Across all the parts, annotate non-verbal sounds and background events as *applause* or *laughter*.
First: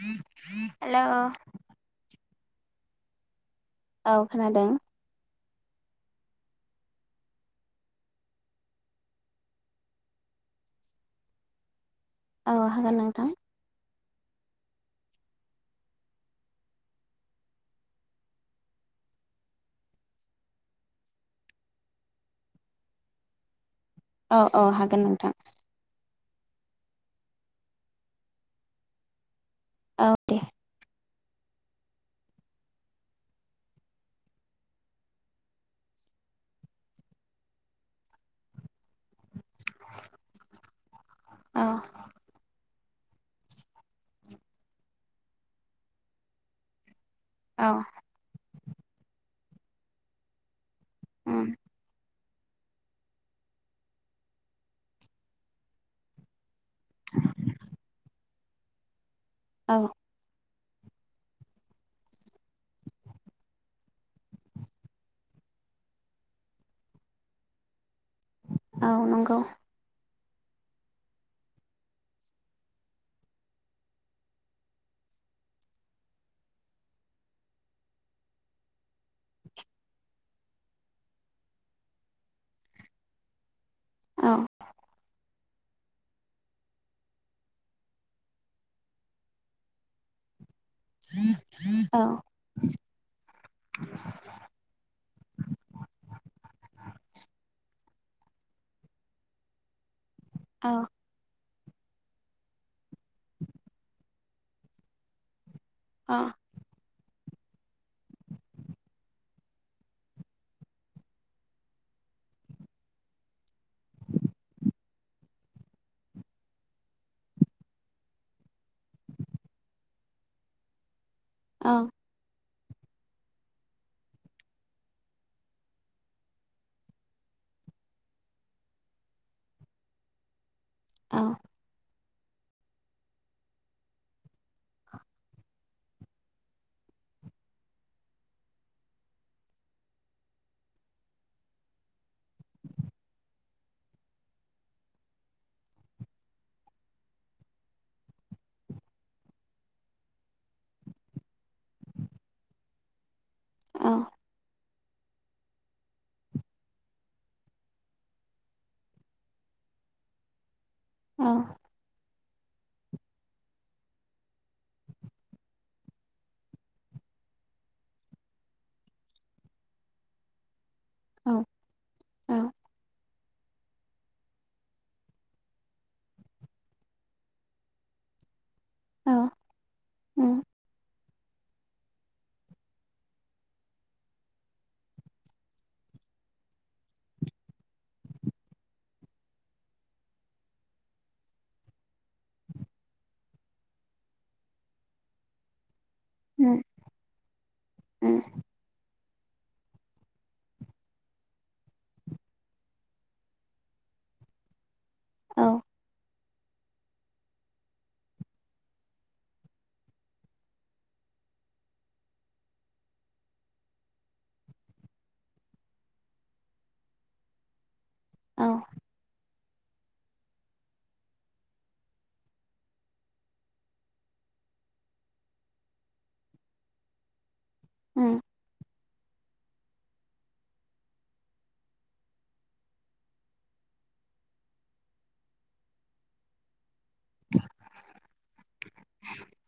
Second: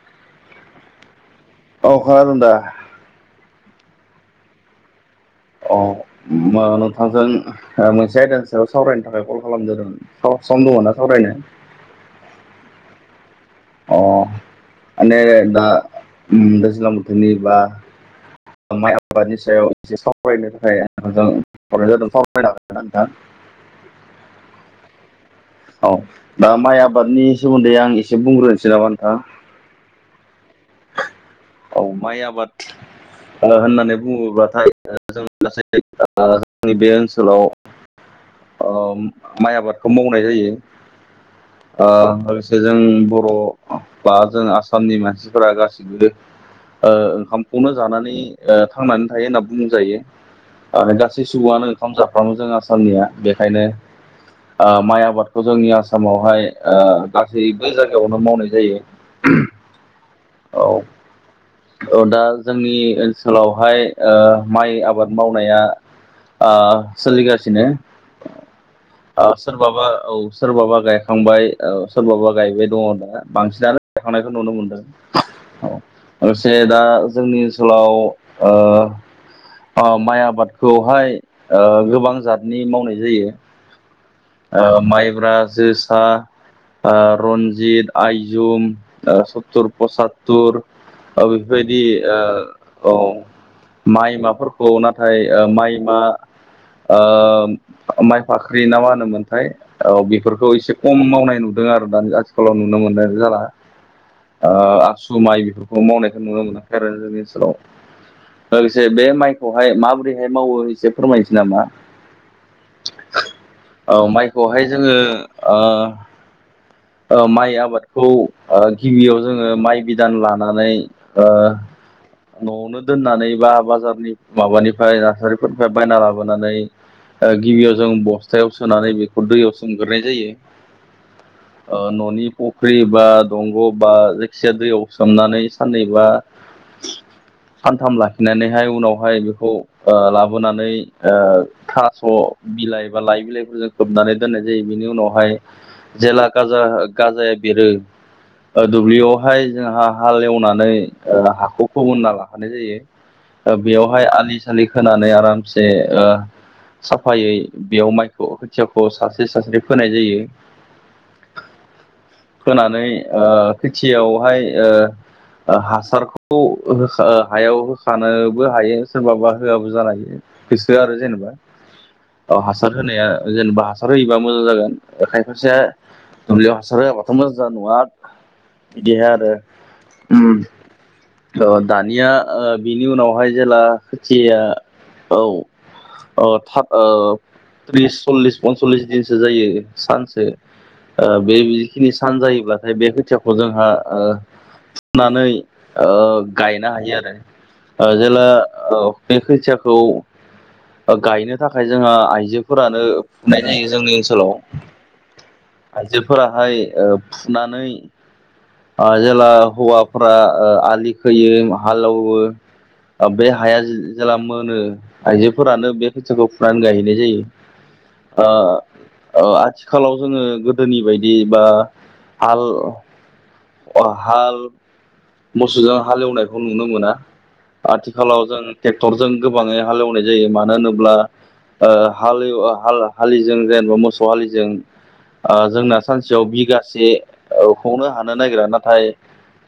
*inaudible* हेल' औ खोनादों दा औ खोनादों अ नोंथांजों मोनसे आयदानि सायाव सावरायनो थाखाय कल खालाम जादोंमोन थ' सम दङ ना सावरायनो औ हागोन नोंथां अ माने दा दैज्लां बोथोरनि बा माइ आबादनि सायाव एसे सावरायनो थाखाय नोंथांजों हरनाय *unintelligible* औ औ हागोन नोंथां औ दा माइ आबादनि सोमोन्दै आं एसे बुंग्रोनोसै नामा नोंथां औ दे औ माइ आबाद होननानै बुङोब्लाथाय जों गासै जोंनि बे ओनसोलाव *unintelligible* अ माइ आबादखौ मावनाय जायो औ ओ लोगोसे जों बर' बा जों आसामनि मानसिफोरा गासिबो ओ ओंखाम औ खौनो जानानै थांनानै थायो होनना बुं जायो गासै उम सुबुङानो ओंखाम जा फ्रामो जों आसामनिया बेखायनो आ माइ आबादखौ जोंनि आसामावहाय ओ गासैबो जायगायावनो मावनाय जायो *inaudible* औ औ औ दा जोंनि ओनसोलावहाय ओ माइ आबाद मावनाया आ सोलिगासिनो औ सोरबाबा औ सोरबाबा गायखांबाय सोरबाबा गायबाय दङ होन बांसिनानो गायखांनायखौ नुनो मोनदों लोगोसे दा जोंनि ओनसोलाव ओ अ माइ आबादखौहाय ओ गोबां जातनि मावनाय जायो औ ओ माइब्रा जोसा ओ रनजित आइजुम ओ सतुर प्रसाद थुर ओ बेफोरबायदि औ औ माइ माफोरखौ नाथाय ओ माइ मा ओ माइ फाख्रि ना मा होनोमोन थाय औ बेफोरखौ औ एसे खम मावनाय नुदों आरो दानि आथिखालाव नुनो मोननाय जाला ओ आसु माइ बेफोरखौ औ मावनायखौ नुनो मोनाखै आरो जोंनि ओनसोलाव लोगोसे बे माइखौहाय माबोरैहाय मावो एसे फोरमायनोसै नामा औ माइखौहाय जोङो ओ औ माइ आबादखौ ओ गिबियाव जोङो माइ बिदान लानानै ओ औ न'आवनो दोननानै बा बाजारनि माबानिफ्राय नार्सारिफोरनिफ्राय बायना लाबोनानै ए गिबियाव जों बस्थायाव सोनानै बेखौ दैयाव सोमग्रोनाय जायो औ ओ न'नि फुख्रि बा दंग' बा जायखिजाया दैयाव सोमनानै साननैबा सानथाम लाखिनानैहाय उनावहाय बेखौ ओ लाबोनानै ओ थास' बिलाइ बा लाइ बिलाइफोरजों होबनानै दोननाय जायो बिनि उनावहाय जेला गाजा गाजाया बेरो ओ दुब्लियावहाय जोंहा हाल एवनानै ओ हाखौ फोमोनना लाखानाय जायो ओ औ बेयावहाय आलि सालि खोनानै आरामसे ओ साफायै बेयाव माइखौ खोथियाखौ सासे सासे फोनाय जायो औ होनानै ओ खोथियावहाय ओ हासारखौ हो हायाव होखानोबो हायो सोरबाबा होआबो जानो हायो। गोसो आरो औ जेनेबा अ हासार होनाया ओ जेनेबा हासार होयोबा मोजां जागोन खायफासेया दुब्लियाव हासार होवाबाथ मोजां जानाय नुवा बिदिहाय औ उम आरो दानिया ओ बिनि उनावहाय जेला खोथिया औ अ था ओ बिस सल्लिस पनसल्लिस दिनसो जायो सानसो ओ बे जिखिनि सान जायोब्लाथाय बे खोथियाखौ जोंहा ओ फुनानै ओ उम गायनो हायो आरो ओ उम जेला औ बे खोथियाखौ ओ गायनो थाखाय जोंहा आइजोफोरानो फुनाय जायो जोंनि ओनसोलाव। औ आइजोफोराहाय ओ फुनानै आ जेला हौवाफ्रा आलि खोयो हालेवो ओ बे हाया जेला मोनो आइजोफोरानो बे खैथाखौ फुनानै गायहैनाय जायो। औ ओ आथिखालाव जोङो गोदोनि बायदि बा हाल अ हाल मोसौजों हालेवनायखौ नुनो मोना। उम आथिखालाव जों ट्रेक्टरजों गोबाङै हालेवनाय जायो मानो होनोब्ला ओ हालिव ओ हाल हा-हालिजों जेनेबा मोसौ हालिजों ओ जोंना सानसेयाव बिगासे हनो हानो नागिरा नाथाय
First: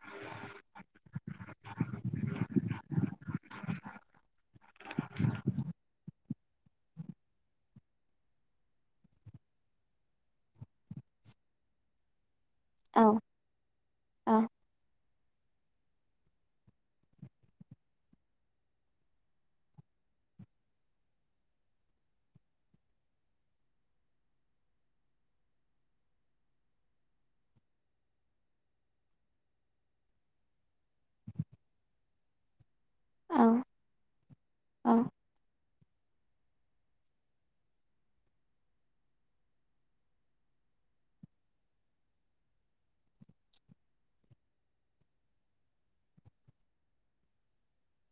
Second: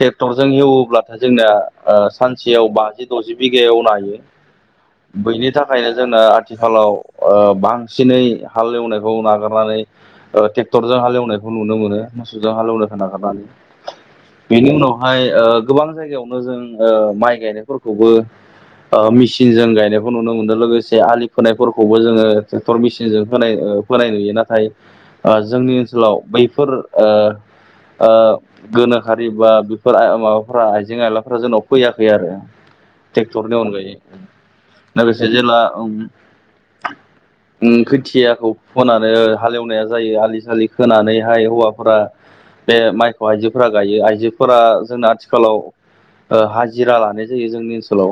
ट्रेक्टरजों हेवोब्लाथाय जोंनाया ओ सानसेयाव बाजि दजि बिगा जवनो हायो। *inaudible* बैनि थाखायनो जोंनो आथिखालाव ओ बांसिनै हाल एवनायखौ नागारनानै ओ ट्रेक्टरजों हालेवनायखौ नुनो मोनो मोसौजों हालेवनायखौ नागारनानै। आ बेनि उनावहाय ओ गोबां जायगायावनो जों ओ माइ गायनायफोरखौबो ओ मेसिनजों गायनायखौ नुनो मोनो लोगोसे आलि फोनायफोरखौबो जोङो ट्रेक्टर मेसिनजों खोनाय ओ खोनाय नुयो नाथाय ओ जोंनि ओनसोलाव बैफोर ओ ओ गोनोखारि बा बेफोर आ माबाफ्रा आइजें आयलाफ्रा जोंनाव फैयाखै आरो। औ ट्रेक्टरनि अनगायै उम लोगोसे जेला ओम खोथियाखौ फोननानै हालेवनाया जायो आलि सालि खोनानैहाय हौवाफोरा बे माइखौ आइजोफोरा गायो आइजोफोरा जोंना आथिखालाव ओ हाजिरा लानाय जायो जोंनि ओनसोलाव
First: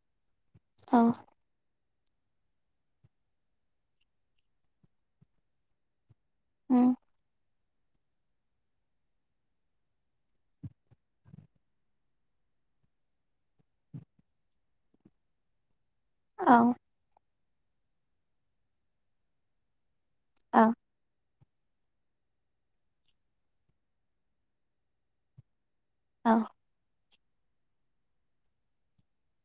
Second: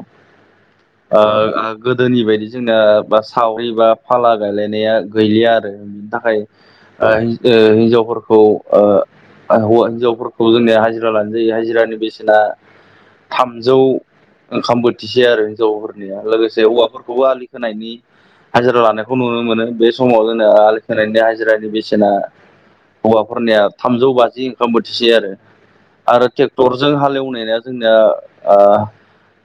औ ओ आ गोदोनि बायदि जोंना बा सावरि बा फाला गायलायनाया गैलिया आरो। थाखाय ओ हिनजावफोरखौ ओ हौवा हिनजावफोरखौ जोंनिया हाजिरा लानाय जायो हाजिरानि बेसेना थामजौ ओंखाम बोथिसेै आरो हिनजावफोर निया लोगोसे हौवाफोरखौबो आलि खोनायनि हाजिरा लानायखौ नुनो मोनो बे समाव जोंना आलि खोनायनि हाजिरानि बेसेना हौवाफोरनिया थामजौ बाजि ओंखाम बोथिसे आरो आरो औ ट्रेक्टरजों हालेवनाया जोंनिया आ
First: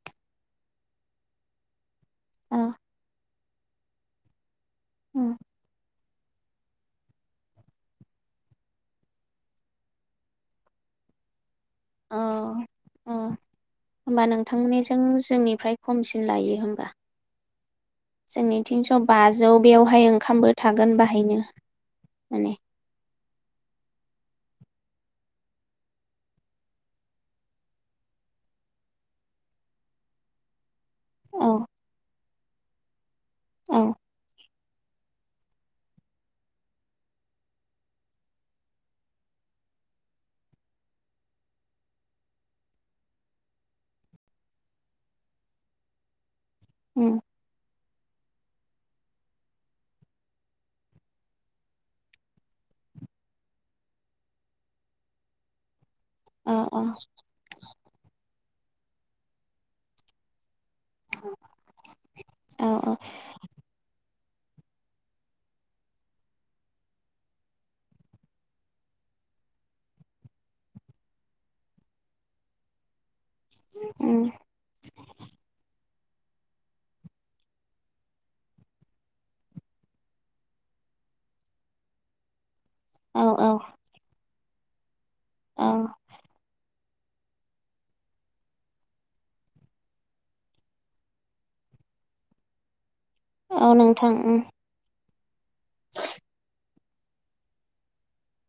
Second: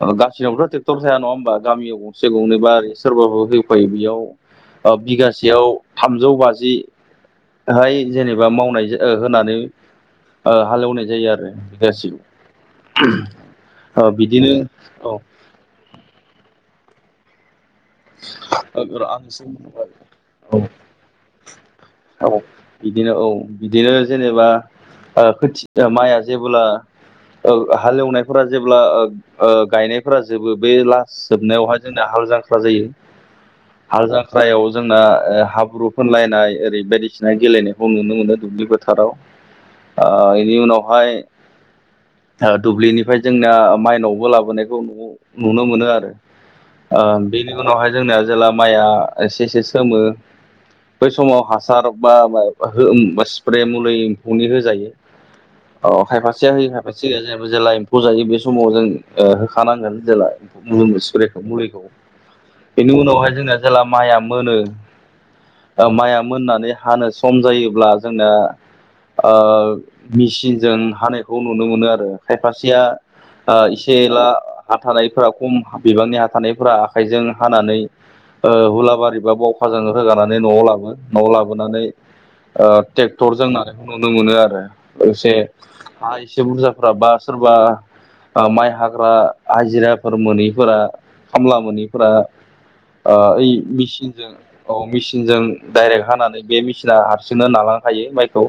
ओ गसिनिावथ ट्रेक्टर थाया नङा होमबा गामियाव गंसे गंनै बा औ सोरबाबो होफायो बेयाव उम बिगासेयाव थामजौ बाजिहाय जेनेबा मावनाय जा ओ होनानै ओ हालेवनाय जायो आरो बिगासै औ ओ ओ होमबा बिदिनो नोंथांमोननिजों औ जोंनिफ्राय खमसिन लायो होमबा। जोंनि तिनस आं एसे बाजौ बेयावहाय ओंखामबो औ थागोन बाहायनो। औ माने बिदिनो औ बिदिनो जेनेबा ओ खोथि माइआ जेबोला ओ हालेवनायफोरा जेब्ला ओ ओ गायनायफोरा जोबो बे लास औ जोबनायावहाय जोंना हाल जांख्ला जायो। औ हाल जाख्रायाव जोंना हाब्रु फोनलायनाय ओरै बायदिसिना गेलेनायखौ नुनो मोनो दुब्लि फोथाराव। आ बेनि उनावहाय ओ दुब्लिनिफ्राय जोंनाया माइनावबो लाबोनायखौ नु नुनो मोनो आरो। ओ उम बेनि उनावहाय जोंना जेला माइया एसे एसे सोमो बै समाव हा सार बा हो स्प्रे मुलै एम्फौनि होजायो। अ खायफासेया औ होयो औ खायफासे होया *unintelligible* जेला एम्फौ जायो बे समाव जों ओ होखानांगोन जेला *unintelligible* स्प्रेखौ मुलिखौ। बेनि उनावहाय जोंना जेला माइया मोनो ओ माइया मोननानै हानो सम जायोब्ला जोंना ओ मिसिनजों हानायखौ नुनो मोनो आरो। खायफासेया ओ इसे एला उम हा थानायफोरा खम बिबांनि हा थानायफोरा आखाइजों हानानै ओ हुलाबारि बा बावखाजों होगानानै न'आव लाबो न'वाव लाबोनानै ओ औ टेक्टरजों औ नानायखौ नुनो मोनो आरो। लोगोसे आ हा एसे बुरजाफोरा बा सोरबा बा माइ हाग्रा हाजिराफोर मोैफोरा खामला मोनैफोरा ओ ओइ औ नोंथां मिचिनजों औ मिचिनजों डाइरेक्ट हानानै बे मिसिना हारसिंनो नालांखायो माइखौ।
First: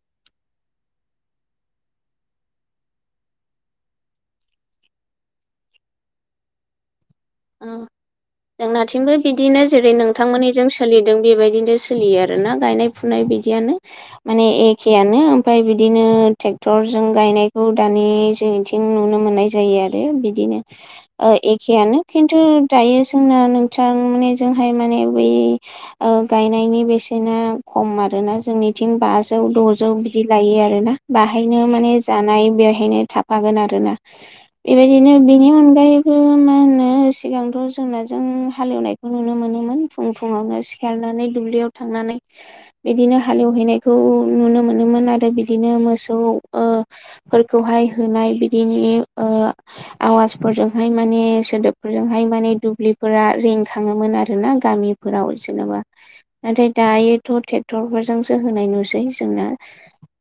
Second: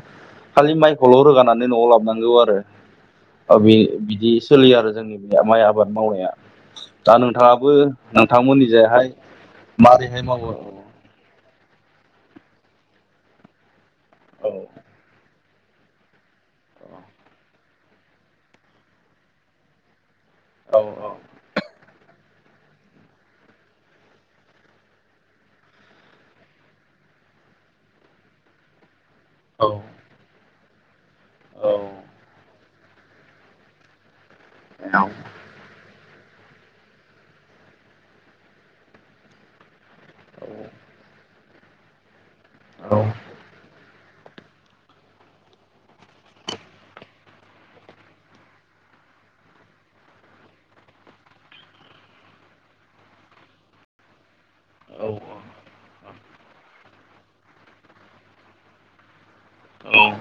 खालि माइखौल' रोगानानै न'आव लाबनांगौ आरो। ओ बे बिदि सोलियो आरो जोंनि बे माइ आबाद मावनाया। दा नों थाङाबो नोंथांमोनि जायहाय जोंनाथिंबो बिदिनो जेरै मोरैहाय मावो नोंथांमोननिजों सोलिदों बेबायदिनो सोलियो आरोना गायनाय फुनाय बिदियानो माने एखेयानो ओम फाय बिदिनो ट्रेक्टरजों गायनायखौ दानि जोंनिथिं नुनो मोननाय जायो आरो। बिद दिनो औ ओ एखेयानो खिन्थु दायो जोंना नोंथां माने जोंहाय माने बै ओ गायनायनि बेसेना खम आरोना। जोंनि थिं बाजौ औ द'जौ बिदि लायो आरोना बाहायनो औ औ माने जानाय बेवहायनो था फागोन आरोना। औ बेबायदिनो बिनि अनगायैबो मा होनो ओ सिगांथ' जोंनाजों हालेवनायखौ नुनो मोनोमोन फुं फुङावनो सिखारनानै दुब्लियाव थांनानै औ बिदिनो हालेवहैनायखौ नुनो मोनोमोन आरो बिदिनो मोसौ ओ फोरखौहाय होनाय बिदिनि ओ आवाजफोरजोंहाय माने सोदोब फोरफोरजोंहाय माने दुब्लिफोरा रिंखाङोमोन आरो ना गामिफोराव जेनबा नाथाय दायोथ' ट्रेक्टर फोरजोंसो होनाय नुसै। जोंना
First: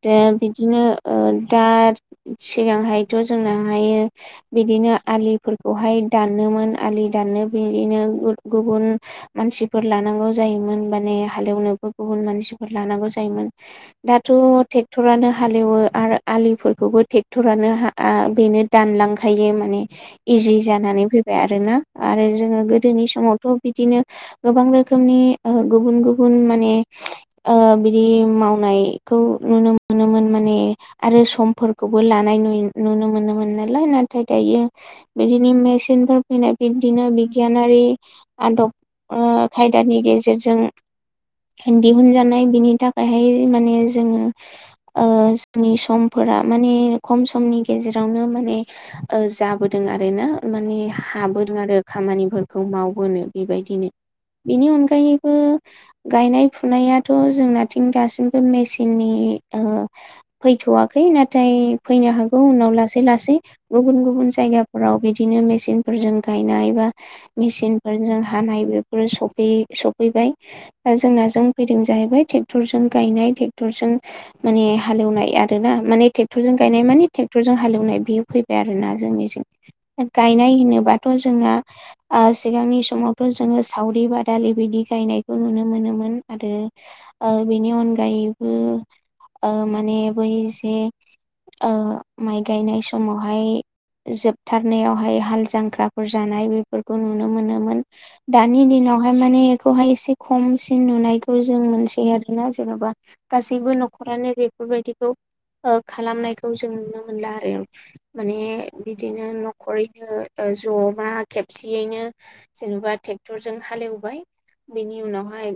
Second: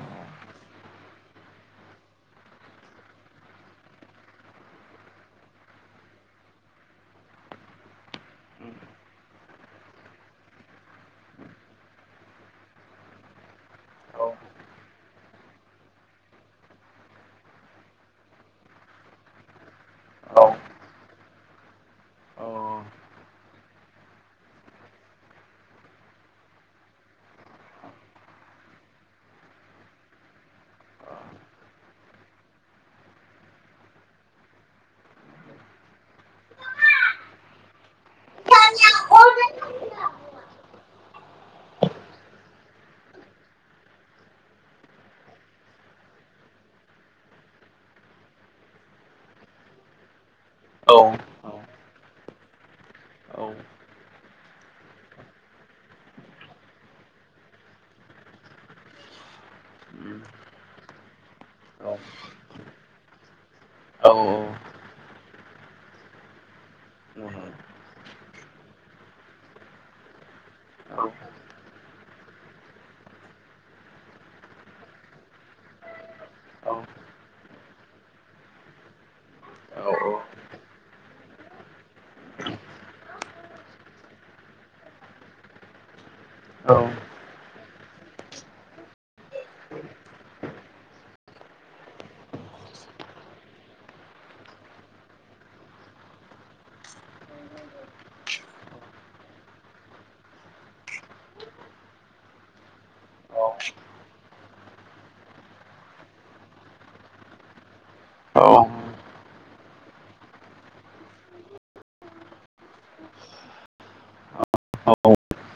दा बिदिनो ओ दा सिगांहायथ' जोंनाहायो बिदिनो आलिफोरखौहाय दानोमोन आलि दाननो बिदिनो गु गुबुन मानसिफोर लानांगौ जायोमोन माने हालेवनोबो गुबुन मानसिफोर लानांगौ जायोमोन। दाथ' टेक्टरानो हालेवो आरो आलिफोरखौबो टेक्टरानो हा आ बेनो दानलांखायो माने इजि जानानै फै बाय आरोना आरो जोङो गोदोनि समावथ' बिदिनो गोबां रोखोमनि ओ गुबुन गुबुन माने ओ बिदि मावनायखौ नुनो मोनोमोन माने आरो समफोरखौबो लानाय नुयो नुनो मोनोमोन नालाय। नाथाय दायो बिदिनि मेसिनफोर फैनाय बिबदिनो बिगियानारि आदब ओ खायदानि गेजेरजों दिहुनजानाय बिनि थाखायहाय माने जोङो ओ जोंनि समफोरा माने खम समनि गेजेरावनो माने जाबोदों आरो ना *unintelligible* औ हाबोदों आरो खामानिफोरखौ मावबोनो औ औ बेबायदिनो बेनि अनगायैबो गायनाय फुनायाथ' जोंनाथिं दासिमबो मेसिननि ओ उम औ फैथ'वाखै नाथाय फैनो हागौ उनाव लासै लासै। गुबुन गुबुन जायगाफोराव बिदिनो मेसिन। फोरजों गायनाय बा मेसिनफोरजों हानाय बेफोरो सफै सफैबाय। दा जोंनाजों फैदों जाहैबाय ट्रेक्टरजों गायनाय ट्रेक्टरजों माने हालेवनाय आर ना माने ट्रेक्टरजों गायनाय माने ट्रेक्टरजों हालेवनाय बियो फैबाय आरो ना जोंनि गायनाय होनोबाथ' जोंना। सिगांनि समावथ' जोङो सावरि बादालि बिदि गायनायखौ नुनो मोनोमोन। आरो ओ बेनि अनगायैबो ओ माने बै जे माइ गायनाय समावहाय जोबथारनायावहाय हाल जां ख्राफोर जानाय बेफोरखौ नुनो मोनोमोन। दानि दिनावहाय माने बेखौहाय एसे खमसिन नुनायखौ जों मोनसै आरोना जेन'बा। गासैबो न'खरानो बेफोरबायदिखौ खालामनायखौ जों नुनो मोनला आरो माने बिदिनो न'खरैनो ज'मा खेबसेयैनो जेनेबा ट्रेक्टरजों हालेवबाय। बेनि उनावहाय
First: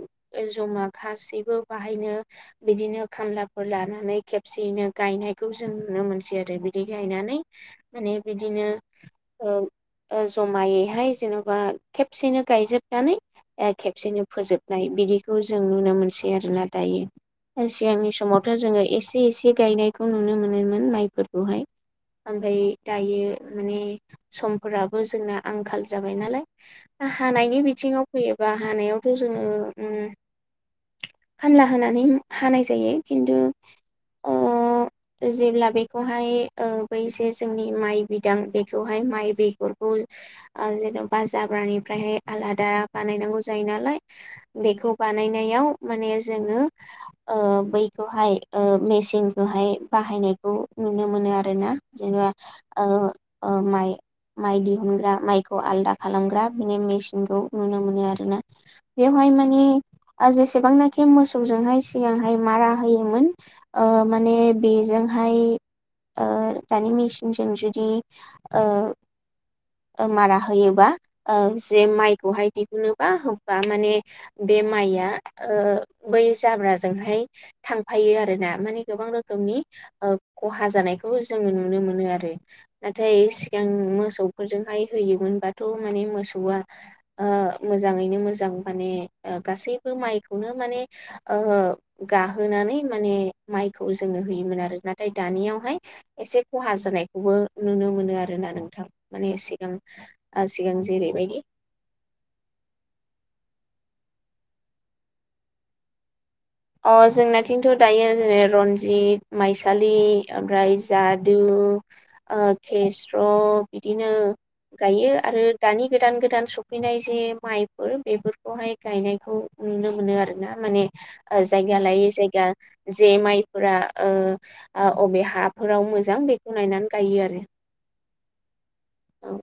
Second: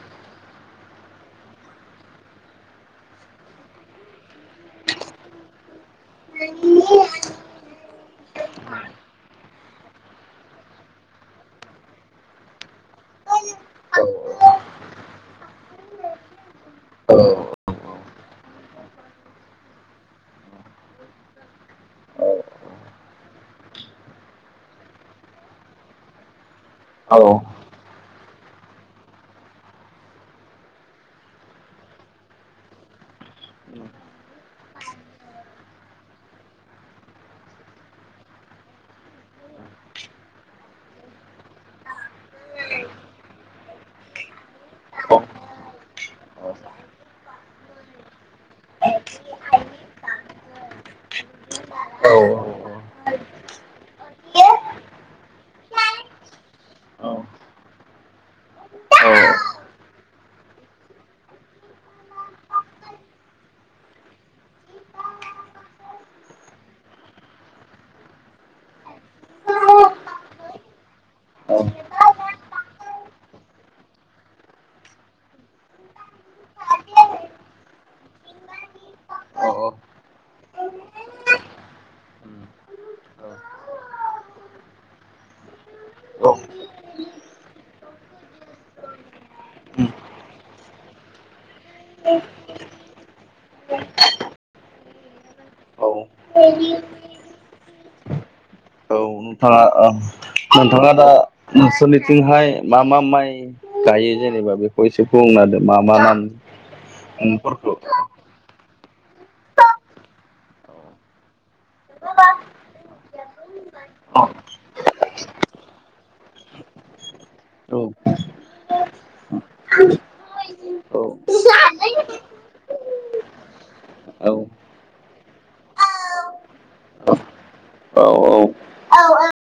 जमा गासैबो बाहायनो बिदिनो खामलाफोर लानानै खेबसेयैनो गायनाय। खौ जों नुनो मोनसै आरो बिदि गायनानै माने बिदिनो जमायैहाय जेनबा खेबसेनो गायजोबनानै खेबसेनो फोजोबनाय बिदिखौ जों नुनो मोनसै आरोना। दायो सिगांनि समाव जोङो एसे एसे गायनायखौ नुनो मोनोमोन माइफोरखौहाय। ओमफ्राय दायो माने सम फोराबो जोंना आंखाल जाबाय नालाय हानायनि बिथिङाव फैयोबा हानायावथ जोङो खामला होनानै हानाय जायो। खिन्थु अ *unintelligible* जेब्ला बेखौहाय ओ बै जे जोंनि माइ बिदां बेखौहाय माइ बि बेफोरखौ जेनबा जाब्रानिफ्रायहाय आलादा बानायनांगौ जायो नालाय। बेखौ बानायनायाव माने जोङो बैखौहाय मेसिनखौहाय बाहायनायखौ नुनो मोनो आरोना। औ जेनेबा ओ ओ माइ माइ दिहुनग्रा माइखौ आलदा खालामग्रा बिनि मेसिनखौ नुनो मोनो आरो ना। बेवहाय माने जेसेबांनाखि मोसौजोंहाय सिगांहाय मारा होयोमोन। ओ माने बेजोंहाय। दानि मेसिनजों जुदि मारा होयोबा ओ जे माइखौहाय दिहुनोबा होमबा माने बे माइया बै जाब्राजोंहाय थांफायो आरो ना माने गोबां रोखोमनि खहा जानायखौ जोङो नुनो मोनो आरो। नाथाय सिगां मोसौ मोसौफोरजोंहाय होयोमोनबाथ माने मोसौआ मोजाङैनो मोजां माने गासैबो माइखौनो माने ओ गाहोनानै माने माइखौ जोङो होयोमोन आरो नाथाय दानियाव एसे खहा जानायखौबो नुनो मोनो आरोना नोंथां। औ माने नोंथाङा सिगां ओ ओ सिगां नोंथाङा दा जेरैबायदि नों सोरोरनिथिंहाय मा मा माइ गायो जेनेबा बेखौ एसे बुंना होदो मा मा नाम अ जोंनाथिंथ दायो जेरै रनजित माइसालि ओमफ्राय जादु ओ केेस्र बिदिनो औ गायो आरो दानि गोदान गोदान सफैनाय जे औ माइफोर बेफोरखौहाय गायनायखौ नुनो मोनो आरो ना माने ओ जायगा लायै जायगा जे माइफोरा ओ औ ओ अबे हाफोराव मोजां बेखौ नायनानै गायो आरो ना। औ औ